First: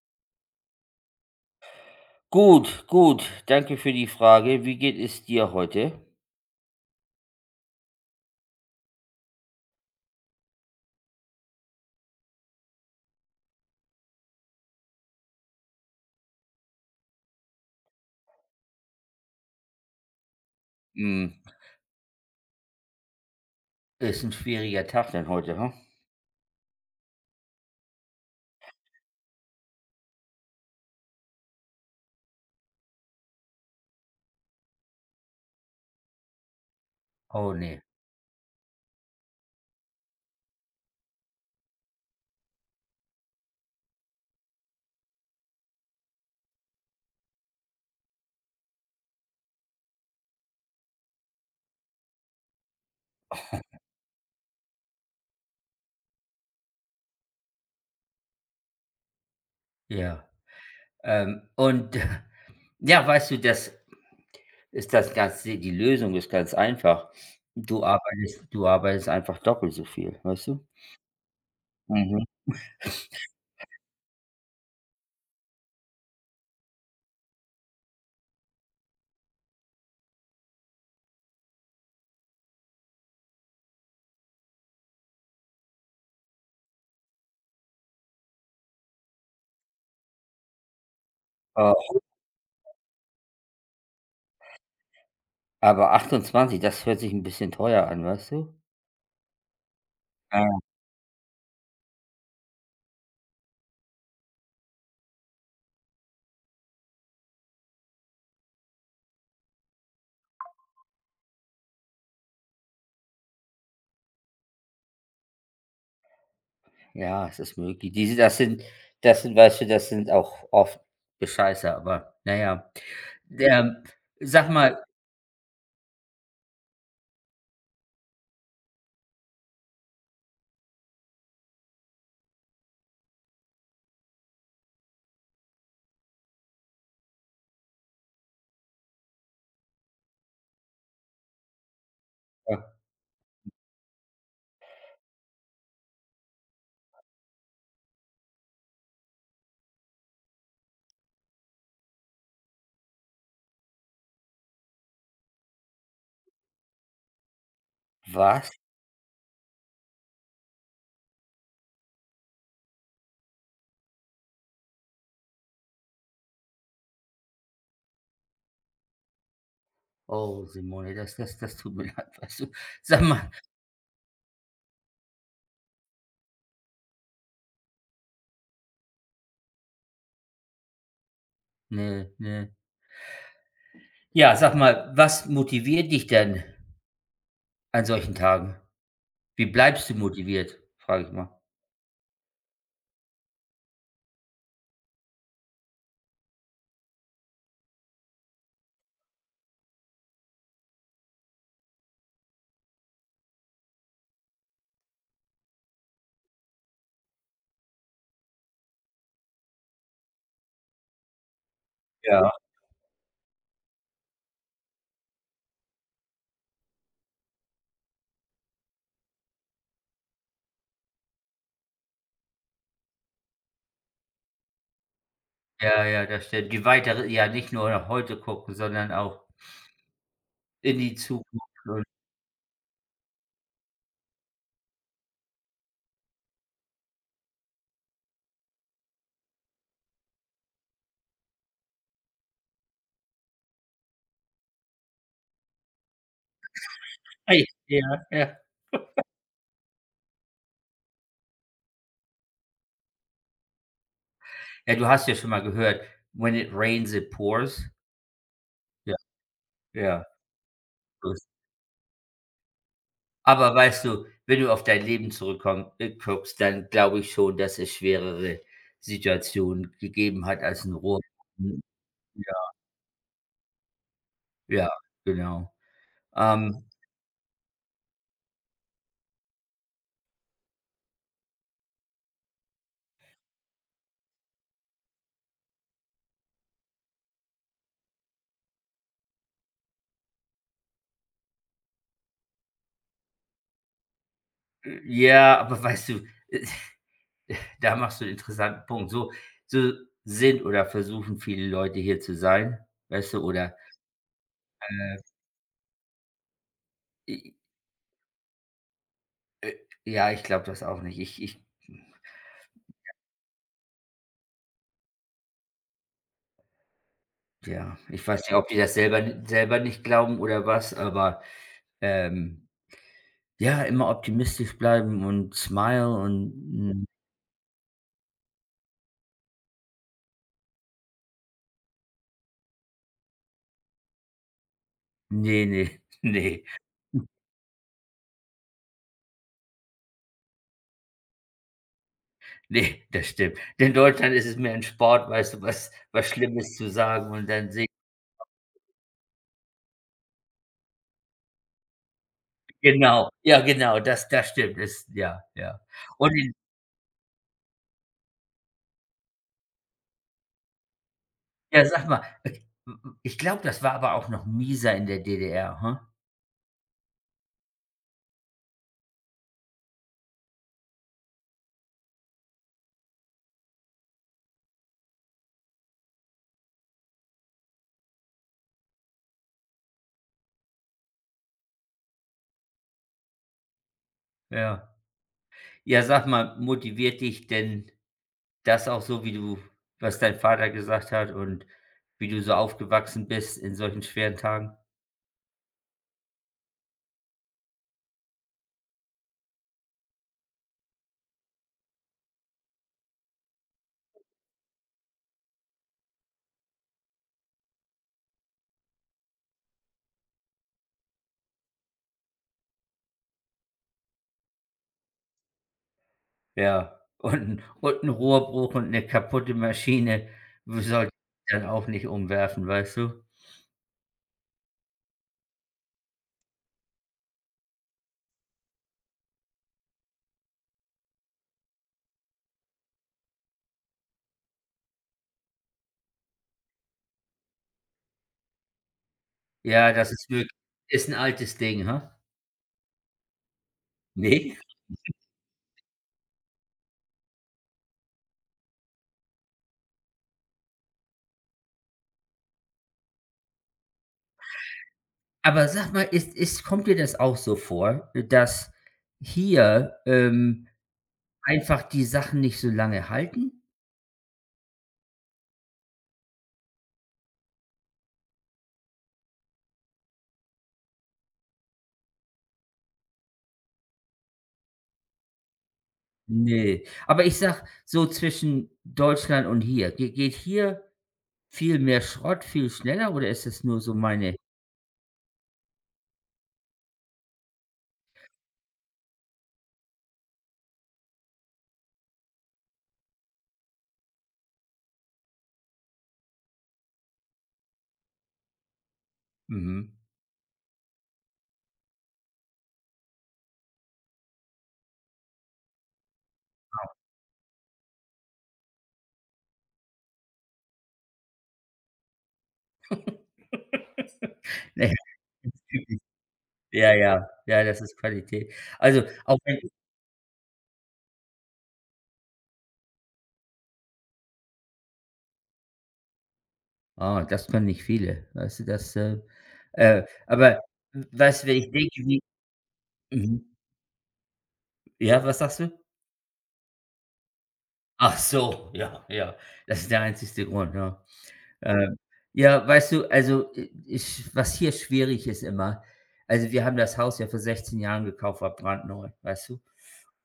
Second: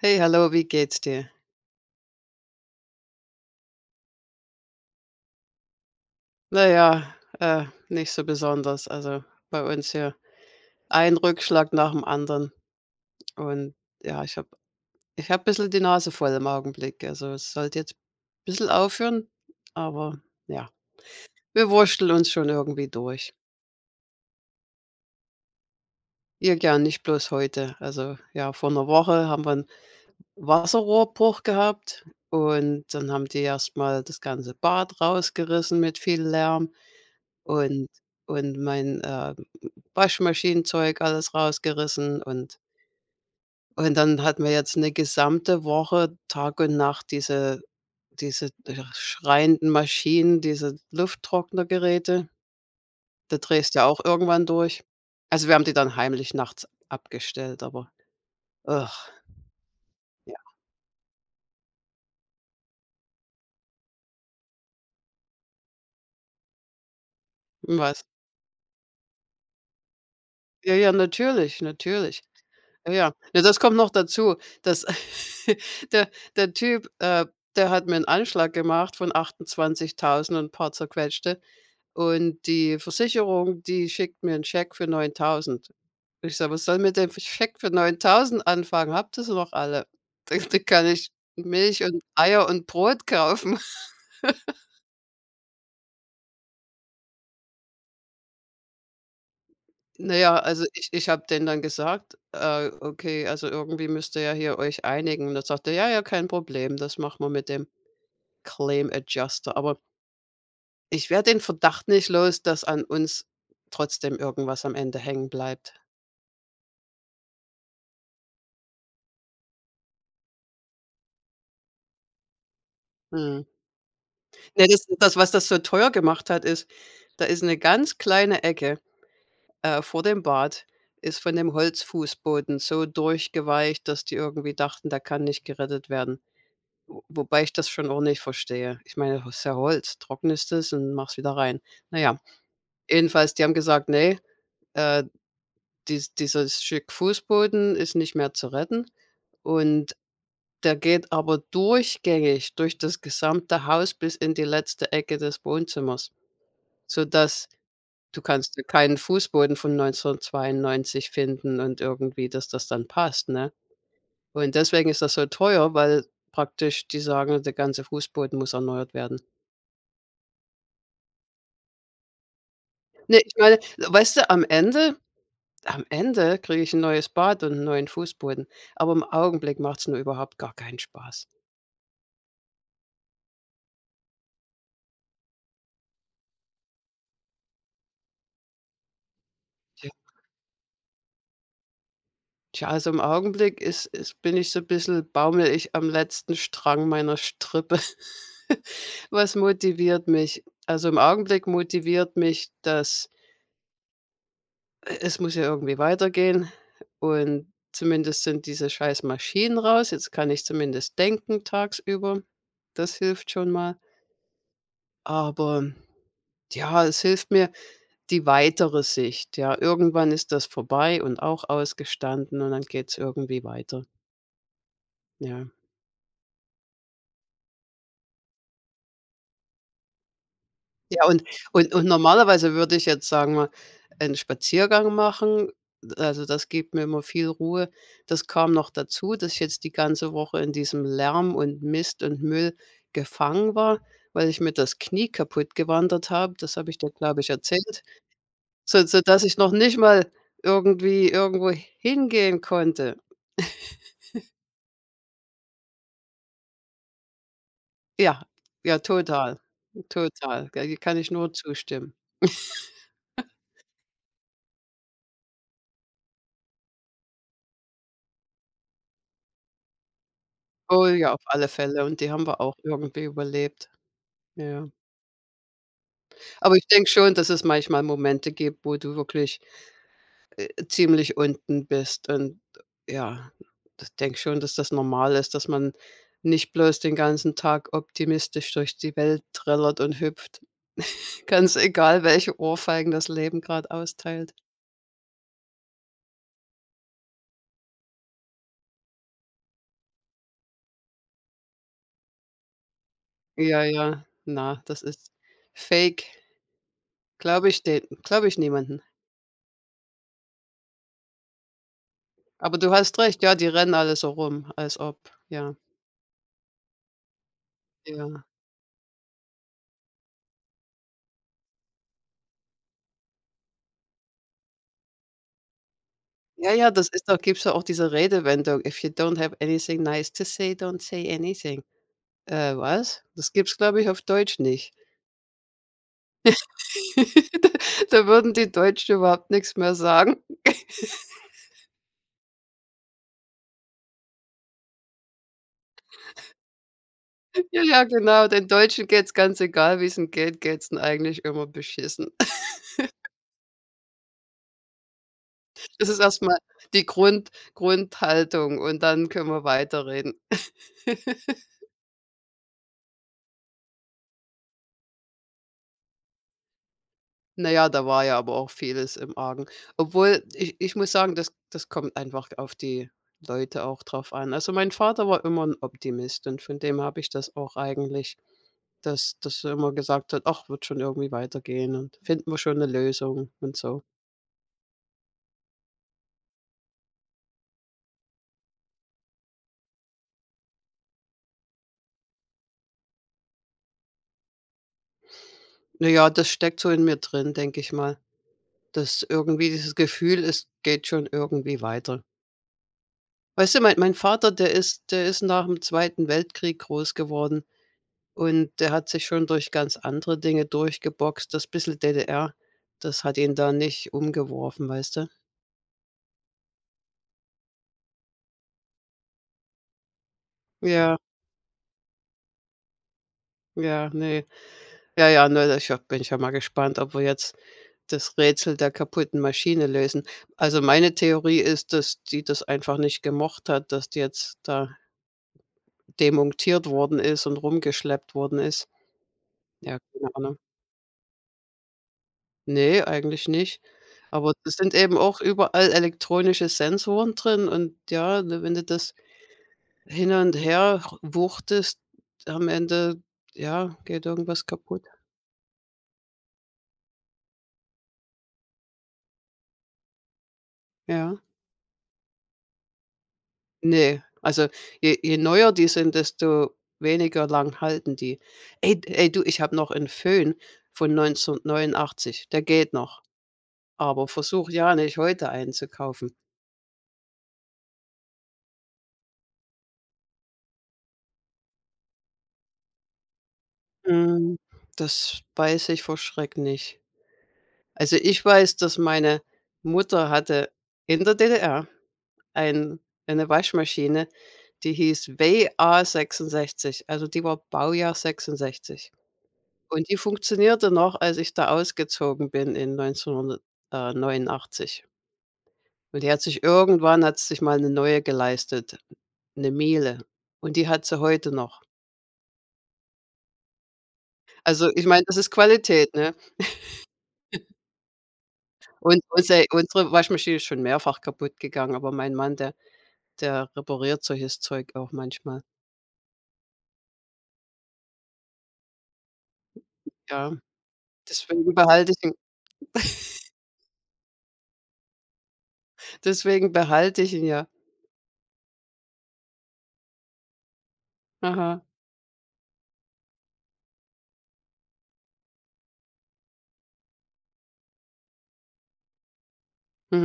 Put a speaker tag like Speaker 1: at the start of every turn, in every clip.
Speaker 1: Hey, hallo, wie geht's dir?
Speaker 2: Gut, gut. Danke für die Frage. Wie geht es dir heute?
Speaker 1: Naja, nicht so besonders. Also, bei uns hier ein Rückschlag nach dem anderen und ja, ich habe bissel die Nase voll im Augenblick. Also, es sollte jetzt bissel aufhören, aber ja,
Speaker 2: Hm.
Speaker 1: wir wursteln uns schon irgendwie durch.
Speaker 2: Ist ein schwieriger Tag dann heute, ha?
Speaker 1: Ir Ja, nicht bloß heute. Also, ja, vor einer Woche haben wir einen Wasserrohrbruch gehabt, und dann haben die erstmal das ganze Bad rausgerissen mit viel Lärm.
Speaker 2: Oh nee.
Speaker 1: und und mein, Waschmaschinenzeug alles rausgerissen und dann hatten wir jetzt eine gesamte Woche Tag und Nacht diese schreienden Maschinen, diese Lufttrocknergeräte. Da drehst du ja auch irgendwann durch. Also, wir haben die dann heimlich nachts abgestellt, aber, ugh,
Speaker 2: Ja.
Speaker 1: ja,
Speaker 2: Und ja, weißt du, das ist das ganz die Lösung ist ganz einfach. Du
Speaker 1: war
Speaker 2: arbeitest du arbeitest einfach doppelt so viel, weißt du?
Speaker 1: ja, ja, natürlich, natürlich.
Speaker 2: Mhm.
Speaker 1: Ja, ja. Ne, das kommt noch dazu, dass der der Typ, der hat mir einen Anschlag gemacht von 28.000 und 'n paar zerquetschte, und die Versicherung, die schickt mir einen Scheck für 9.000. Ich sage: „Was soll mit dem Scheck für 9.000 anfangen? Habt ihr sie noch alle?“ Da kann ich
Speaker 2: Äh,
Speaker 1: Milch und Eier und Brot kaufen.
Speaker 2: aber 28, das hört sich ein bisschen teuer an, weißt du?
Speaker 1: Na ja,
Speaker 2: Ah,
Speaker 1: also ich habe denen dann gesagt: okay, also irgendwie müsst ihr ja hier euch einigen.“ Und dann sagte er: „Ja, ja, kein Problem, das machen wir mit dem Claim Adjuster.“ Aber ich werde den Verdacht nicht los, dass an uns trotzdem irgendwas am Ende hängen bleibt.
Speaker 2: ja, es ist möglich. Diese Das sind, weißt du, das sind auch oft Bescheißer, aber naja,
Speaker 1: Mhm.
Speaker 2: ja. Sag
Speaker 1: Ne,
Speaker 2: mal.
Speaker 1: das, was das so teuer gemacht hat, ist, da ist eine ganz kleine Ecke, vor dem Bad ist von dem Holzfußboden so durchgeweicht, dass die irgendwie dachten, da kann nicht gerettet werden. Wo wobei ich das schon auch nicht verstehe. Ich meine, das ist ja Holz, trocknest es und machst wieder rein. Na ja,
Speaker 2: Ja.
Speaker 1: jedenfalls, die haben gesagt: „Nee, äh, dieses Stück Fußboden ist nicht mehr zu retten.“ Und der geht aber durchgängig durch das gesamte Haus bis in die letzte Ecke des Wohnzimmers, sodass du
Speaker 2: Was?
Speaker 1: kannst ja keinen Fußboden von 1992 finden und irgendwie, dass das dann passt, ne? Und deswegen ist das so teuer, weil praktisch die sagen, der ganze Fußboden muss erneuert werden.
Speaker 2: Oh, Simone, das tut mir leid, weißt du? Sag
Speaker 1: Ne,
Speaker 2: mal.
Speaker 1: ich meine, weißt du, am Ende kriege ich 'n neues Bad und 'n neuen Fußboden, aber im Augenblick macht's nur überhaupt gar keinen Spaß.
Speaker 2: Ne, ne. Ja, sag mal, was motiviert dich denn an solchen Tagen? Wie bleibst
Speaker 1: Tja,
Speaker 2: du motiviert, frage ich mal?
Speaker 1: tja, also im Augenblick ist ist bin ich so bissel, baumele ich am letzten Strang meiner Strippe. Was motiviert mich? Also, im Augenblick motiviert mich, dass e es muss ja irgendwie weitergehen, und zumindest sind diese scheiß Maschinen raus. Jetzt kann ich zumindest denken tagsüber.
Speaker 2: Ja.
Speaker 1: Das hilft schon mal. Aber ja, es hilft mir die weitere Sicht. Ja, irgendwann ist das vorbei und auch ausgestanden, und dann geht es irgendwie weiter. Ja.
Speaker 2: Ja, ja, das stimmt. Die weitere Ja, nicht nur nach heute gucken, sondern auch in die
Speaker 1: Ja, und
Speaker 2: Zukunft
Speaker 1: und
Speaker 2: und.
Speaker 1: und normalerweise würde ich jetzt, sagen wir, einen Spaziergang machen. Also, das gibt mir immer viel Ruhe. Das kam noch dazu, dass ich jetzt die ganze Woche in diesem Lärm und Mist und Müll gefangen war, weil ich mir das Knie kaputt gewandert habe. Das habe ich dir, glaube ich,
Speaker 2: Ey,
Speaker 1: erzählt.
Speaker 2: ja, ja.
Speaker 1: So dass ich noch nicht mal irgendwie irgendwo hingehen konnte.
Speaker 2: Ja, du hast ja schon mal gehört: „When it rains, it pours.“
Speaker 1: Ja, ja,
Speaker 2: Ja,
Speaker 1: total,
Speaker 2: ja.
Speaker 1: total. Ja, hier kann ich nur zustimmen.
Speaker 2: Aber weißt du, wenn du auf dein Leben zurückkomm dann glaube ich schon, dass es schwerere Situationen gegeben hat als 'n
Speaker 1: Oh
Speaker 2: Rohr.
Speaker 1: ja, auf alle
Speaker 2: Mhm,
Speaker 1: Fälle, und die haben
Speaker 2: ja,
Speaker 1: wir auch irgendwie überlebt. Ja.
Speaker 2: ja, genau.
Speaker 1: Aber
Speaker 2: Ähm,
Speaker 1: ich denke schon, dass es manchmal Momente gibt, wo du wirklich ziemlich unten bist, und ja, ich denke schon, dass das normal ist, dass man nicht bloß den ganzen Tag optimistisch durch die Welt trällert und hüpft. Ganz egal, welche Ohrfeigen das Leben gerade austeilt.
Speaker 2: ja, aber weißt du, da machst du einen interessanten Punkt. So sind oder versuchen viele Leute hier zu sein, weißt du, oder,
Speaker 1: Ja, ja, na, das
Speaker 2: äh,
Speaker 1: ist Fake.
Speaker 2: i
Speaker 1: Glaube ich niemanden.
Speaker 2: ja, ich glaube das auch nicht. Ich ich
Speaker 1: Aber du hast recht, ja, die rennen alle so rum, als ob, ja,
Speaker 2: Ja, ich weiß
Speaker 1: ja.
Speaker 2: nicht, ob die das selber selber nicht glauben oder was, aber, ähm Ja, immer optimistisch bleiben und smile
Speaker 1: Ja, ja,
Speaker 2: und.
Speaker 1: das ist doch, gibt's doch auch diese Redewendung: „If you don't have anything nice to say, don't say anything.“ was? Das gibt's, glaube ich, auf Deutsch nicht.
Speaker 2: Nee, nee, nee, nee,
Speaker 1: Da würden die Deutschen überhaupt nichts mehr sagen.
Speaker 2: das stimmt. In Deutschland ist es mehr ein Sport, weißt du, was Schlimmes zu sagen und dann
Speaker 1: Ja,
Speaker 2: sich.
Speaker 1: ja, genau, den Deutschen geht's ganz egal, wie's 'n geht, geht's ihnen eigentlich immer beschissen.
Speaker 2: Genau, ja, genau, das stimmt, das, ja, ja.
Speaker 1: Das ist
Speaker 2: Und in.
Speaker 1: erstmal die Grundhaltung, und dann können wir weiterreden.
Speaker 2: Ja, sag mal, ich glaube, das war aber auch noch mieser in der DDR, hm?
Speaker 1: Na ja, da war ja aber auch vieles im Argen. Obwohl, ich muss sagen, das kommt einfach auf die Leute auch drauf an. Also, mein Vater war immer ein Optimist, und von dem habe ich das auch eigentlich, dass er immer gesagt hat: „Ach, wird schon irgendwie weitergehen, und finden wir schon 'ne Lösung“ und so.
Speaker 2: Ja. Ja, sag mal, motiviert dich denn das auch so, wie du was dein Vater gesagt hat und wie du so aufgewachsen bist in solchen schweren Tagen?
Speaker 1: Na ja, das steckt so in mir drin, denke ich mal, dass irgendwie dieses Gefühl, es geht schon irgendwie weiter. Weißt du, mein Vater, der ist nach dem Zweiten Weltkrieg groß geworden, und der hat sich schon durch ganz andere Dinge durchgeboxt. Das bissel DDR, das hat ihn da nicht umgeworfen, weißt du?
Speaker 2: Ja, und ein Rohrbruch und eine kaputte Maschine w sollte
Speaker 1: Ja,
Speaker 2: ich dann auch nicht umwerfen, weißt du?
Speaker 1: ja, nee, ja, ja, ne, da ich ja bin ich ja mal gespannt, ob wir jetzt das Rätsel der kaputten Maschine lösen. Also, meine Theorie ist, dass die das einfach nicht gemocht hat, dass die jetzt da demontiert worden ist und rumgeschleppt worden ist.
Speaker 2: Ja,
Speaker 1: Ja,
Speaker 2: das ist
Speaker 1: keine
Speaker 2: wirklich,
Speaker 1: Ahnung.
Speaker 2: ist ein altes Ding, ha?
Speaker 1: Ne, eigentlich nicht. Aber
Speaker 2: Nee.
Speaker 1: es sind eben auch überall elektronische Sensoren drin, und ja, ne, wenn du das hin und her wuchtest, am Ende, ja, geht irgendwas kaputt.
Speaker 2: Aber sag mal, ist kommt dir das auch so vor, dass hier,
Speaker 1: Ja.
Speaker 2: einfach die Sachen nicht so lange halten?
Speaker 1: Ne, also je neuer die sind, desto weniger lang halten die. Ey, du, ich habe noch einen Föhn von 1989, der geht noch, aber versuch ja nicht, heute einen zu kaufen.
Speaker 2: Nee, aber ich sag so zwischen Deutschland und hier, ge geht hier viel mehr Schrott viel schneller oder ist es nur so meine.
Speaker 1: Mhm, das weiß ich vor Schreck nicht. Also, ich weiß, dass meine Mutter hatte in der DDR ein eine Waschmaschine die hieß wa 66. Also, die war Baujahr 66.
Speaker 2: Mhm.
Speaker 1: Und die funktionierte noch, als ich da ausgezogen bin in 1989. Und die hat sich irgendwann, hat sich mal eine neue geleistet, eine Miele. Und die hat sie heute noch.
Speaker 2: Na
Speaker 1: Also,
Speaker 2: ja.
Speaker 1: ich meine, das ist Qualität, ne?
Speaker 2: Ja, ja, ja, das ist Qualität. Also,
Speaker 1: Und
Speaker 2: auch wenn.
Speaker 1: unsere Waschmaschine ist schon mehrfach kaputt gegangen, aber mein Mann, der repariert solches Zeug auch manchmal.
Speaker 2: Ah, das können nicht viele, weißt du, das,
Speaker 1: Ja,
Speaker 2: aber w weißt du, wenn ich
Speaker 1: deswegen
Speaker 2: denke,
Speaker 1: behalte
Speaker 2: wie.
Speaker 1: ich ihn
Speaker 2: Mhm. Ja, was sagst du?
Speaker 1: deswegen behalte ich ihn ja.
Speaker 2: Ach so, ja, ja. Das ist der einzigste Grund, ja.
Speaker 1: Aha,
Speaker 2: Ähm, ja, weißt du, also, i ich was hier schwierig ist immer, also, wir haben das Haus ja vor 16 Jahren gekauft, war brandneu, weißt du?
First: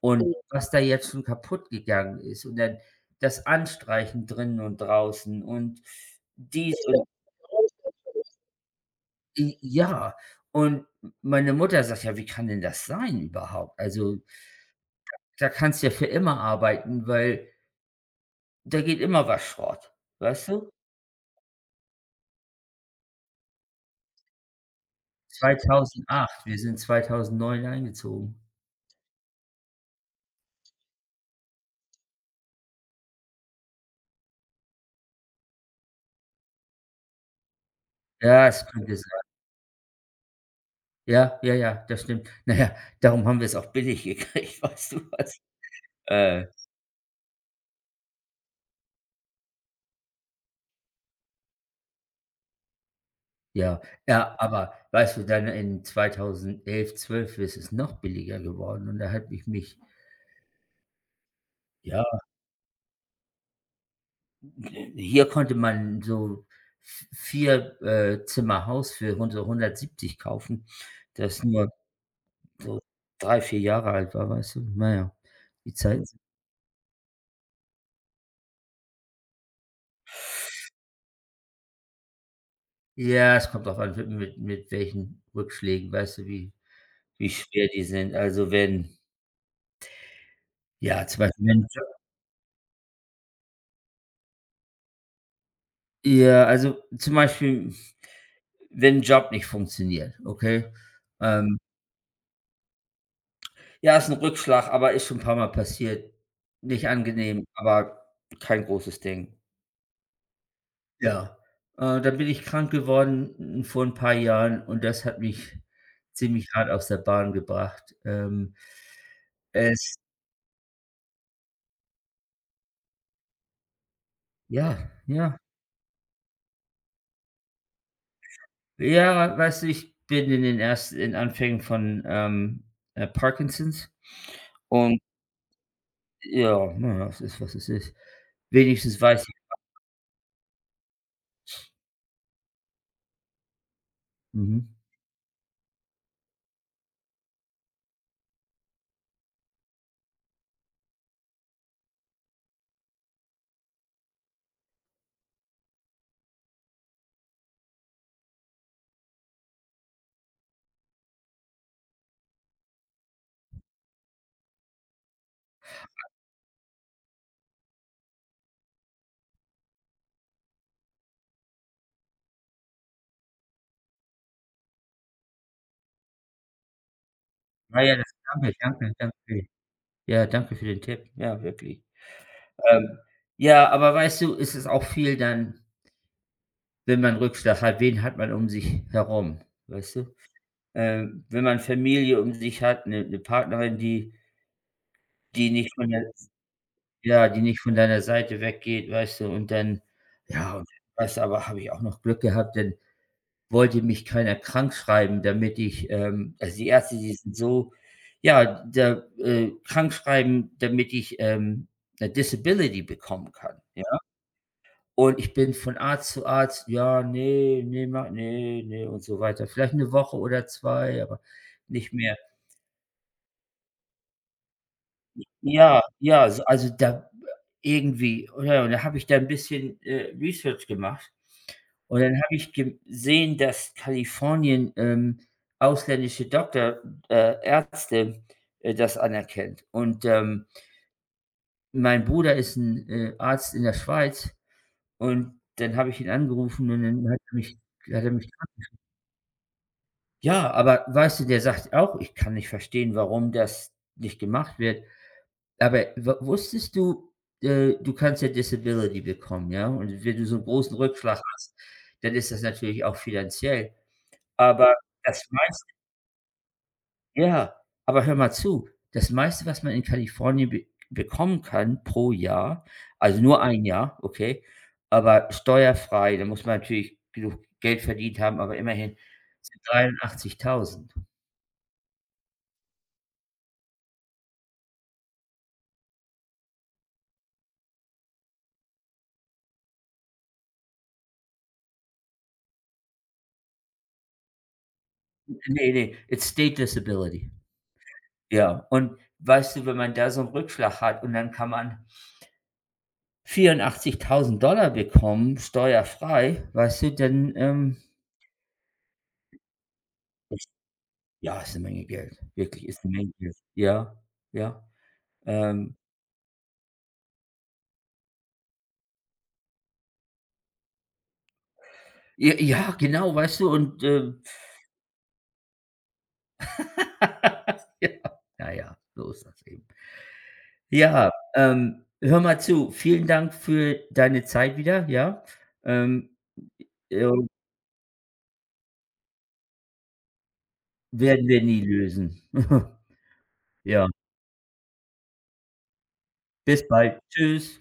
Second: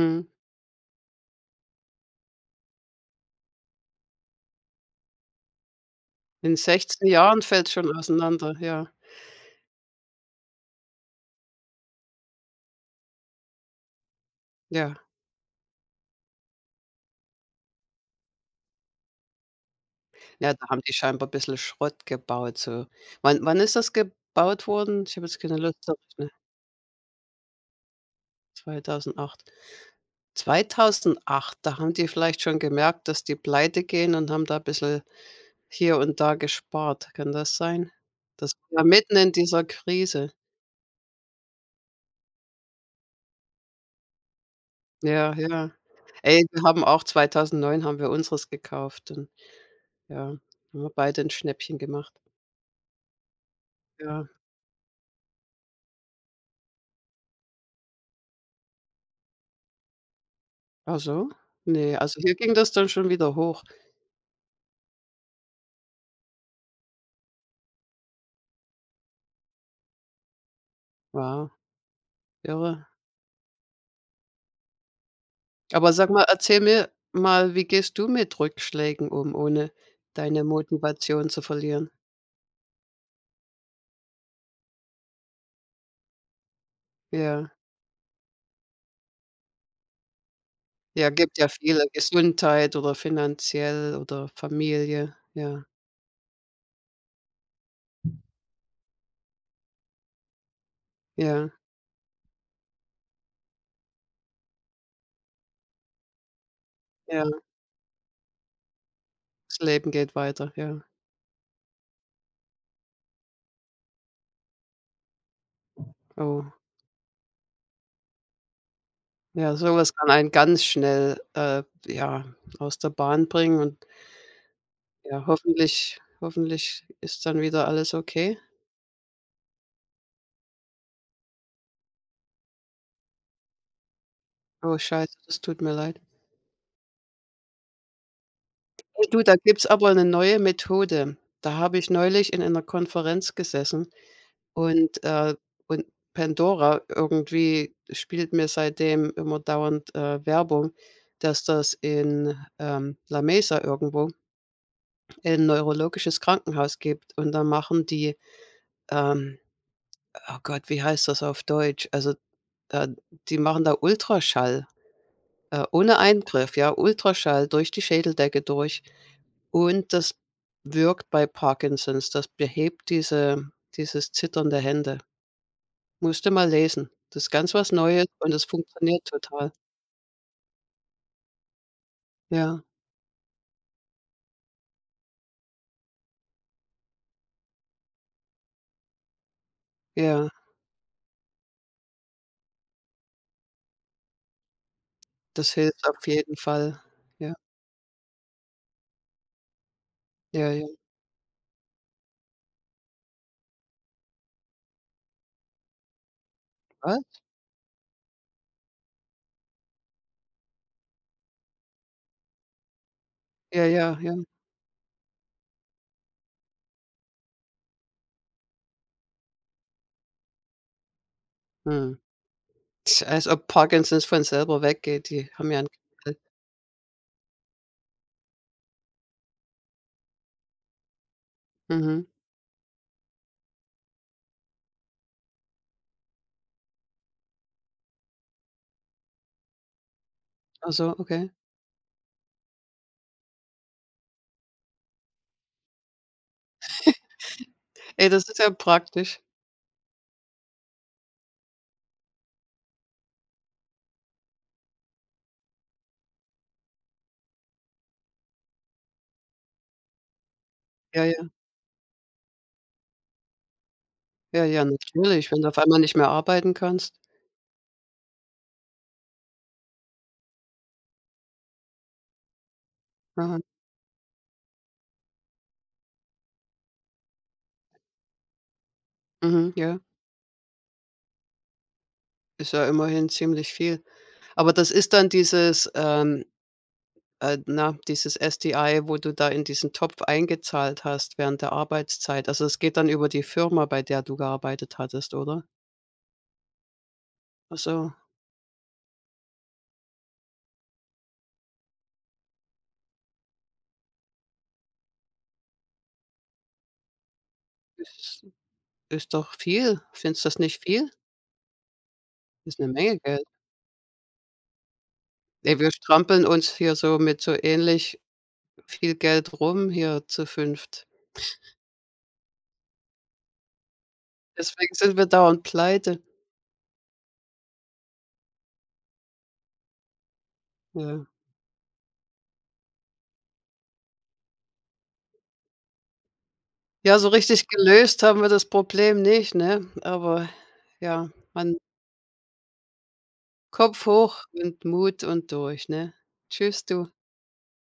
Speaker 2: Und was da jetzt schon kaputt gegangen ist und dann das Anstreichen drinnen und draußen und
Speaker 1: In
Speaker 2: dies
Speaker 1: 16 Jahren fällt's schon auseinander, ja,
Speaker 2: J Ja, und meine Mutter sagt: „Ja, wie kann denn das sein überhaupt? Also,
Speaker 1: ja.
Speaker 2: da kannst du ja für immer arbeiten, weil da geht immer was Schrott“, weißt
Speaker 1: Ja, da
Speaker 2: du?
Speaker 1: haben die scheinbar bissel Schrott gebaut, so. Wann ist das gebaut worden? Ich habe jetzt keine Lust auf ne,
Speaker 2: 2008, wir sind 2009 eingezogen.
Speaker 1: 2008. 2008, da haben die vielleicht schon gemerkt, dass die pleite gehen, und haben da bissel hier und da gespart. Kann das sein?
Speaker 2: Ja,
Speaker 1: Das
Speaker 2: es
Speaker 1: war ja
Speaker 2: könnte
Speaker 1: mitten
Speaker 2: sein.
Speaker 1: in dieser Krise.
Speaker 2: Ja, ja, ja, das stimmt. Na ja, darum haben wir's auch billig gekriegt, weißt du
Speaker 1: Ja,
Speaker 2: was?
Speaker 1: ja. Ey,
Speaker 2: Äh,
Speaker 1: wir haben auch 2009 haben wir unseres gekauft, und ja, haben wir beide 'n Schnäppchen gemacht.
Speaker 2: ja,
Speaker 1: Ja.
Speaker 2: ja, aber weißt du, dann in 2011, 12 ist es noch billiger geworden und da habe ich mich.
Speaker 1: Ach so? Ne,
Speaker 2: Ja.
Speaker 1: also hier ging das dann schon wieder hoch.
Speaker 2: Hier konnte man so v vier, Zimmer Haus für hund so 170 kaufen, das
Speaker 1: Wow,
Speaker 2: nur so
Speaker 1: irre.
Speaker 2: 3, 4 Jahre alt war, weißt du? Naja, die
Speaker 1: Aber
Speaker 2: Zeiten
Speaker 1: sag
Speaker 2: sind.
Speaker 1: mal, erzähl mir mal, wie gehst du mit Rückschlägen um, ohne deine Motivation zu verlieren?
Speaker 2: Ja, es kommt auch an, mit welchen Rückschlägen, weißt du, wie
Speaker 1: Ja.
Speaker 2: schwer die sind. Also, wenn, ja,
Speaker 1: Ja,
Speaker 2: zum
Speaker 1: gibt
Speaker 2: Beispiel,
Speaker 1: ja
Speaker 2: wenn,
Speaker 1: viele, Gesundheit oder finanziell oder Familie. Ja,
Speaker 2: ja, also, zum Beispiel, wenn ein Job nicht funktioniert, okay?
Speaker 1: ja,
Speaker 2: Ähm, ja, ist ein Rückschlag, aber ist schon ein paar Mal passiert. Nicht
Speaker 1: ja.
Speaker 2: angenehm, aber kein großes Ding.
Speaker 1: Das Leben geht weiter, ja.
Speaker 2: Ja, da bin ich krank geworden, vor ein paar Jahren und das hat mich ziemlich
Speaker 1: Oh.
Speaker 2: hart aus der Bahn gebracht.
Speaker 1: Ja, sowas
Speaker 2: Es
Speaker 1: kann einen ganz schnell, ja, aus der Bahn bringen, und
Speaker 2: Ja,
Speaker 1: ja,
Speaker 2: ja.
Speaker 1: hoffentlich ist dann wieder alles okay.
Speaker 2: Ja, weißt du, ich bin in den ersten in Anfängen von, Parkinsons,
Speaker 1: Oh,
Speaker 2: und
Speaker 1: scheiße, das tut mir leid.
Speaker 2: ja, na ja, ist, was es ist. Wenigstens
Speaker 1: Hey du,
Speaker 2: weiß
Speaker 1: da
Speaker 2: ich.
Speaker 1: gibt's aber 'ne neue Methode. Da habe ich neulich in einer Konferenz gesessen
Speaker 2: Mhm.
Speaker 1: und, äh und Pandora irgendwie spielt mir seitdem immer dauernd, Werbung, dass das in, La Mesa irgendwo 'n neurologisches Krankenhaus gibt, und da machen die, ähm oh Gott, wie heißt das auf Deutsch? Also, da, die machen da Ultraschall, ohne Eingriff, ja, Ultraschall durch die Schädeldecke durch. Und das wirkt bei Parkinsons, das behebt dieses Zittern der Hände. Musste mal lesen. Das ist ganz was
Speaker 2: Ja, ja,
Speaker 1: Neues,
Speaker 2: das
Speaker 1: und es
Speaker 2: danke, danke,
Speaker 1: funktioniert
Speaker 2: danke.
Speaker 1: total.
Speaker 2: Ja, danke für den Tipp. Ja, wirklich.
Speaker 1: Ja,
Speaker 2: Ähm, ja, aber weißt du, es ist auch viel dann, wenn man Rückschlag hat, wen hat man um sich herum, weißt du?
Speaker 1: ja,
Speaker 2: Wenn man Familie um sich hat, eine 'ne 'ne Partnerin, die
Speaker 1: das
Speaker 2: nicht
Speaker 1: hilft
Speaker 2: von
Speaker 1: auf
Speaker 2: der.
Speaker 1: jeden Fall.
Speaker 2: Ja,
Speaker 1: Ja,
Speaker 2: die nicht von deiner Seite weggeht, weißt du, und dann.
Speaker 1: ja,
Speaker 2: Ja,
Speaker 1: ja.
Speaker 2: und dann weißt du, aber habe ich auch noch Glück gehabt, denn wollte mich keiner krankschreiben, damit ich, also die Ärzte,
Speaker 1: Was?
Speaker 2: die sind so. Ja, da krankschreiben, damit ich, 'ne Disability bekommen kann,
Speaker 1: Ja,
Speaker 2: ja?
Speaker 1: ja, ja.
Speaker 2: Und ich bin von Arzt zu Arzt: „Ja, ne, ne, ma ne, ne“, und so weiter. Vielleicht eine Woche oder zwei, aber nicht
Speaker 1: Mhm.
Speaker 2: mehr.
Speaker 1: Als ob Parkinsons von selber weggeht, die haben ja 'n
Speaker 2: Ja, ja, so also da irgendwie, und ja, und da habe ich da ein bisschen, Research gemacht und
Speaker 1: mhm,
Speaker 2: dann habe ich gesehen, dass Kalifornien, ausländische Doktor Ärzte, das anerkennt. Und,
Speaker 1: ach so, okay.
Speaker 2: mein Bruder ist ein Arzt in der Schweiz, und dann habe ich ihn angerufen und dann hat er mich hat
Speaker 1: Ey,
Speaker 2: er
Speaker 1: das
Speaker 2: mich
Speaker 1: ist ja praktisch.
Speaker 2: Ja, aber weißt du, der sagt auch: „Ich kann nicht verstehen, warum das nicht gemacht wird.“ Aber w wusstest du, du kannst ja Disability bekommen, ja? Und wenn du so einen großen
Speaker 1: Ja,
Speaker 2: Rückschlag
Speaker 1: ja,
Speaker 2: hast, dann ist das natürlich auch finanziell.
Speaker 1: ja, ja,
Speaker 2: Aber das
Speaker 1: natürlich, wenn du auf
Speaker 2: meiste
Speaker 1: einmal nicht mehr arbeiten kannst.
Speaker 2: Ja, aber hör mal zu, das meiste, was man in Kalifornien be bekommen kann pro Jahr, also
Speaker 1: Aha,
Speaker 2: nur ein Jahr, okay, aber steuerfrei, da muss man natürlich genug Geld verdient haben, aber immerhin
Speaker 1: mhm,
Speaker 2: sind
Speaker 1: ja,
Speaker 2: 83.000.
Speaker 1: ist ja immerhin ziemlich viel. Aber das ist dann dieses, na, dieses SDI, wo du da in diesen Topf eingezahlt hast während der Arbeitszeit. Also, es geht dann über die Firma, bei der du gearbeitet hattest, oder?
Speaker 2: Ne, ne, it's state disability.
Speaker 1: Also
Speaker 2: Ja, und weißt du, wenn man da so 'n Rückschlag hat und dann kann man 84.000 bekommen, steuerfrei, weißt du, dann.
Speaker 1: ist ist doch viel. Findest du das
Speaker 2: Ist
Speaker 1: nicht viel?
Speaker 2: Ja, ist 'ne Menge Geld.
Speaker 1: Ist
Speaker 2: Wirklich,
Speaker 1: eine
Speaker 2: ist 'ne
Speaker 1: Menge
Speaker 2: Menge
Speaker 1: Geld.
Speaker 2: Geld. Ja, ja.
Speaker 1: Ey, wir
Speaker 2: Ähm,
Speaker 1: strampeln uns hier so mit so ähnlich viel Geld rum hier zu fünft.
Speaker 2: j Ja, genau, weißt du, und.
Speaker 1: Deswegen sind wir dauernd pleite.
Speaker 2: Ja, na ja, so ist das eben.
Speaker 1: Ja.
Speaker 2: Ja, hör mal zu, vielen Dank für deine Zeit wieder, ja? Ähm,
Speaker 1: Ja,
Speaker 2: äh,
Speaker 1: so richtig gelöst haben wir das Problem nicht, ne? Aber ja,
Speaker 2: Werden wir
Speaker 1: man
Speaker 2: nie lösen.
Speaker 1: Kopf
Speaker 2: Ja.
Speaker 1: hoch und Mut und durch, ne? Tschüss,
Speaker 2: Bis
Speaker 1: du.
Speaker 2: bald. Tschüss.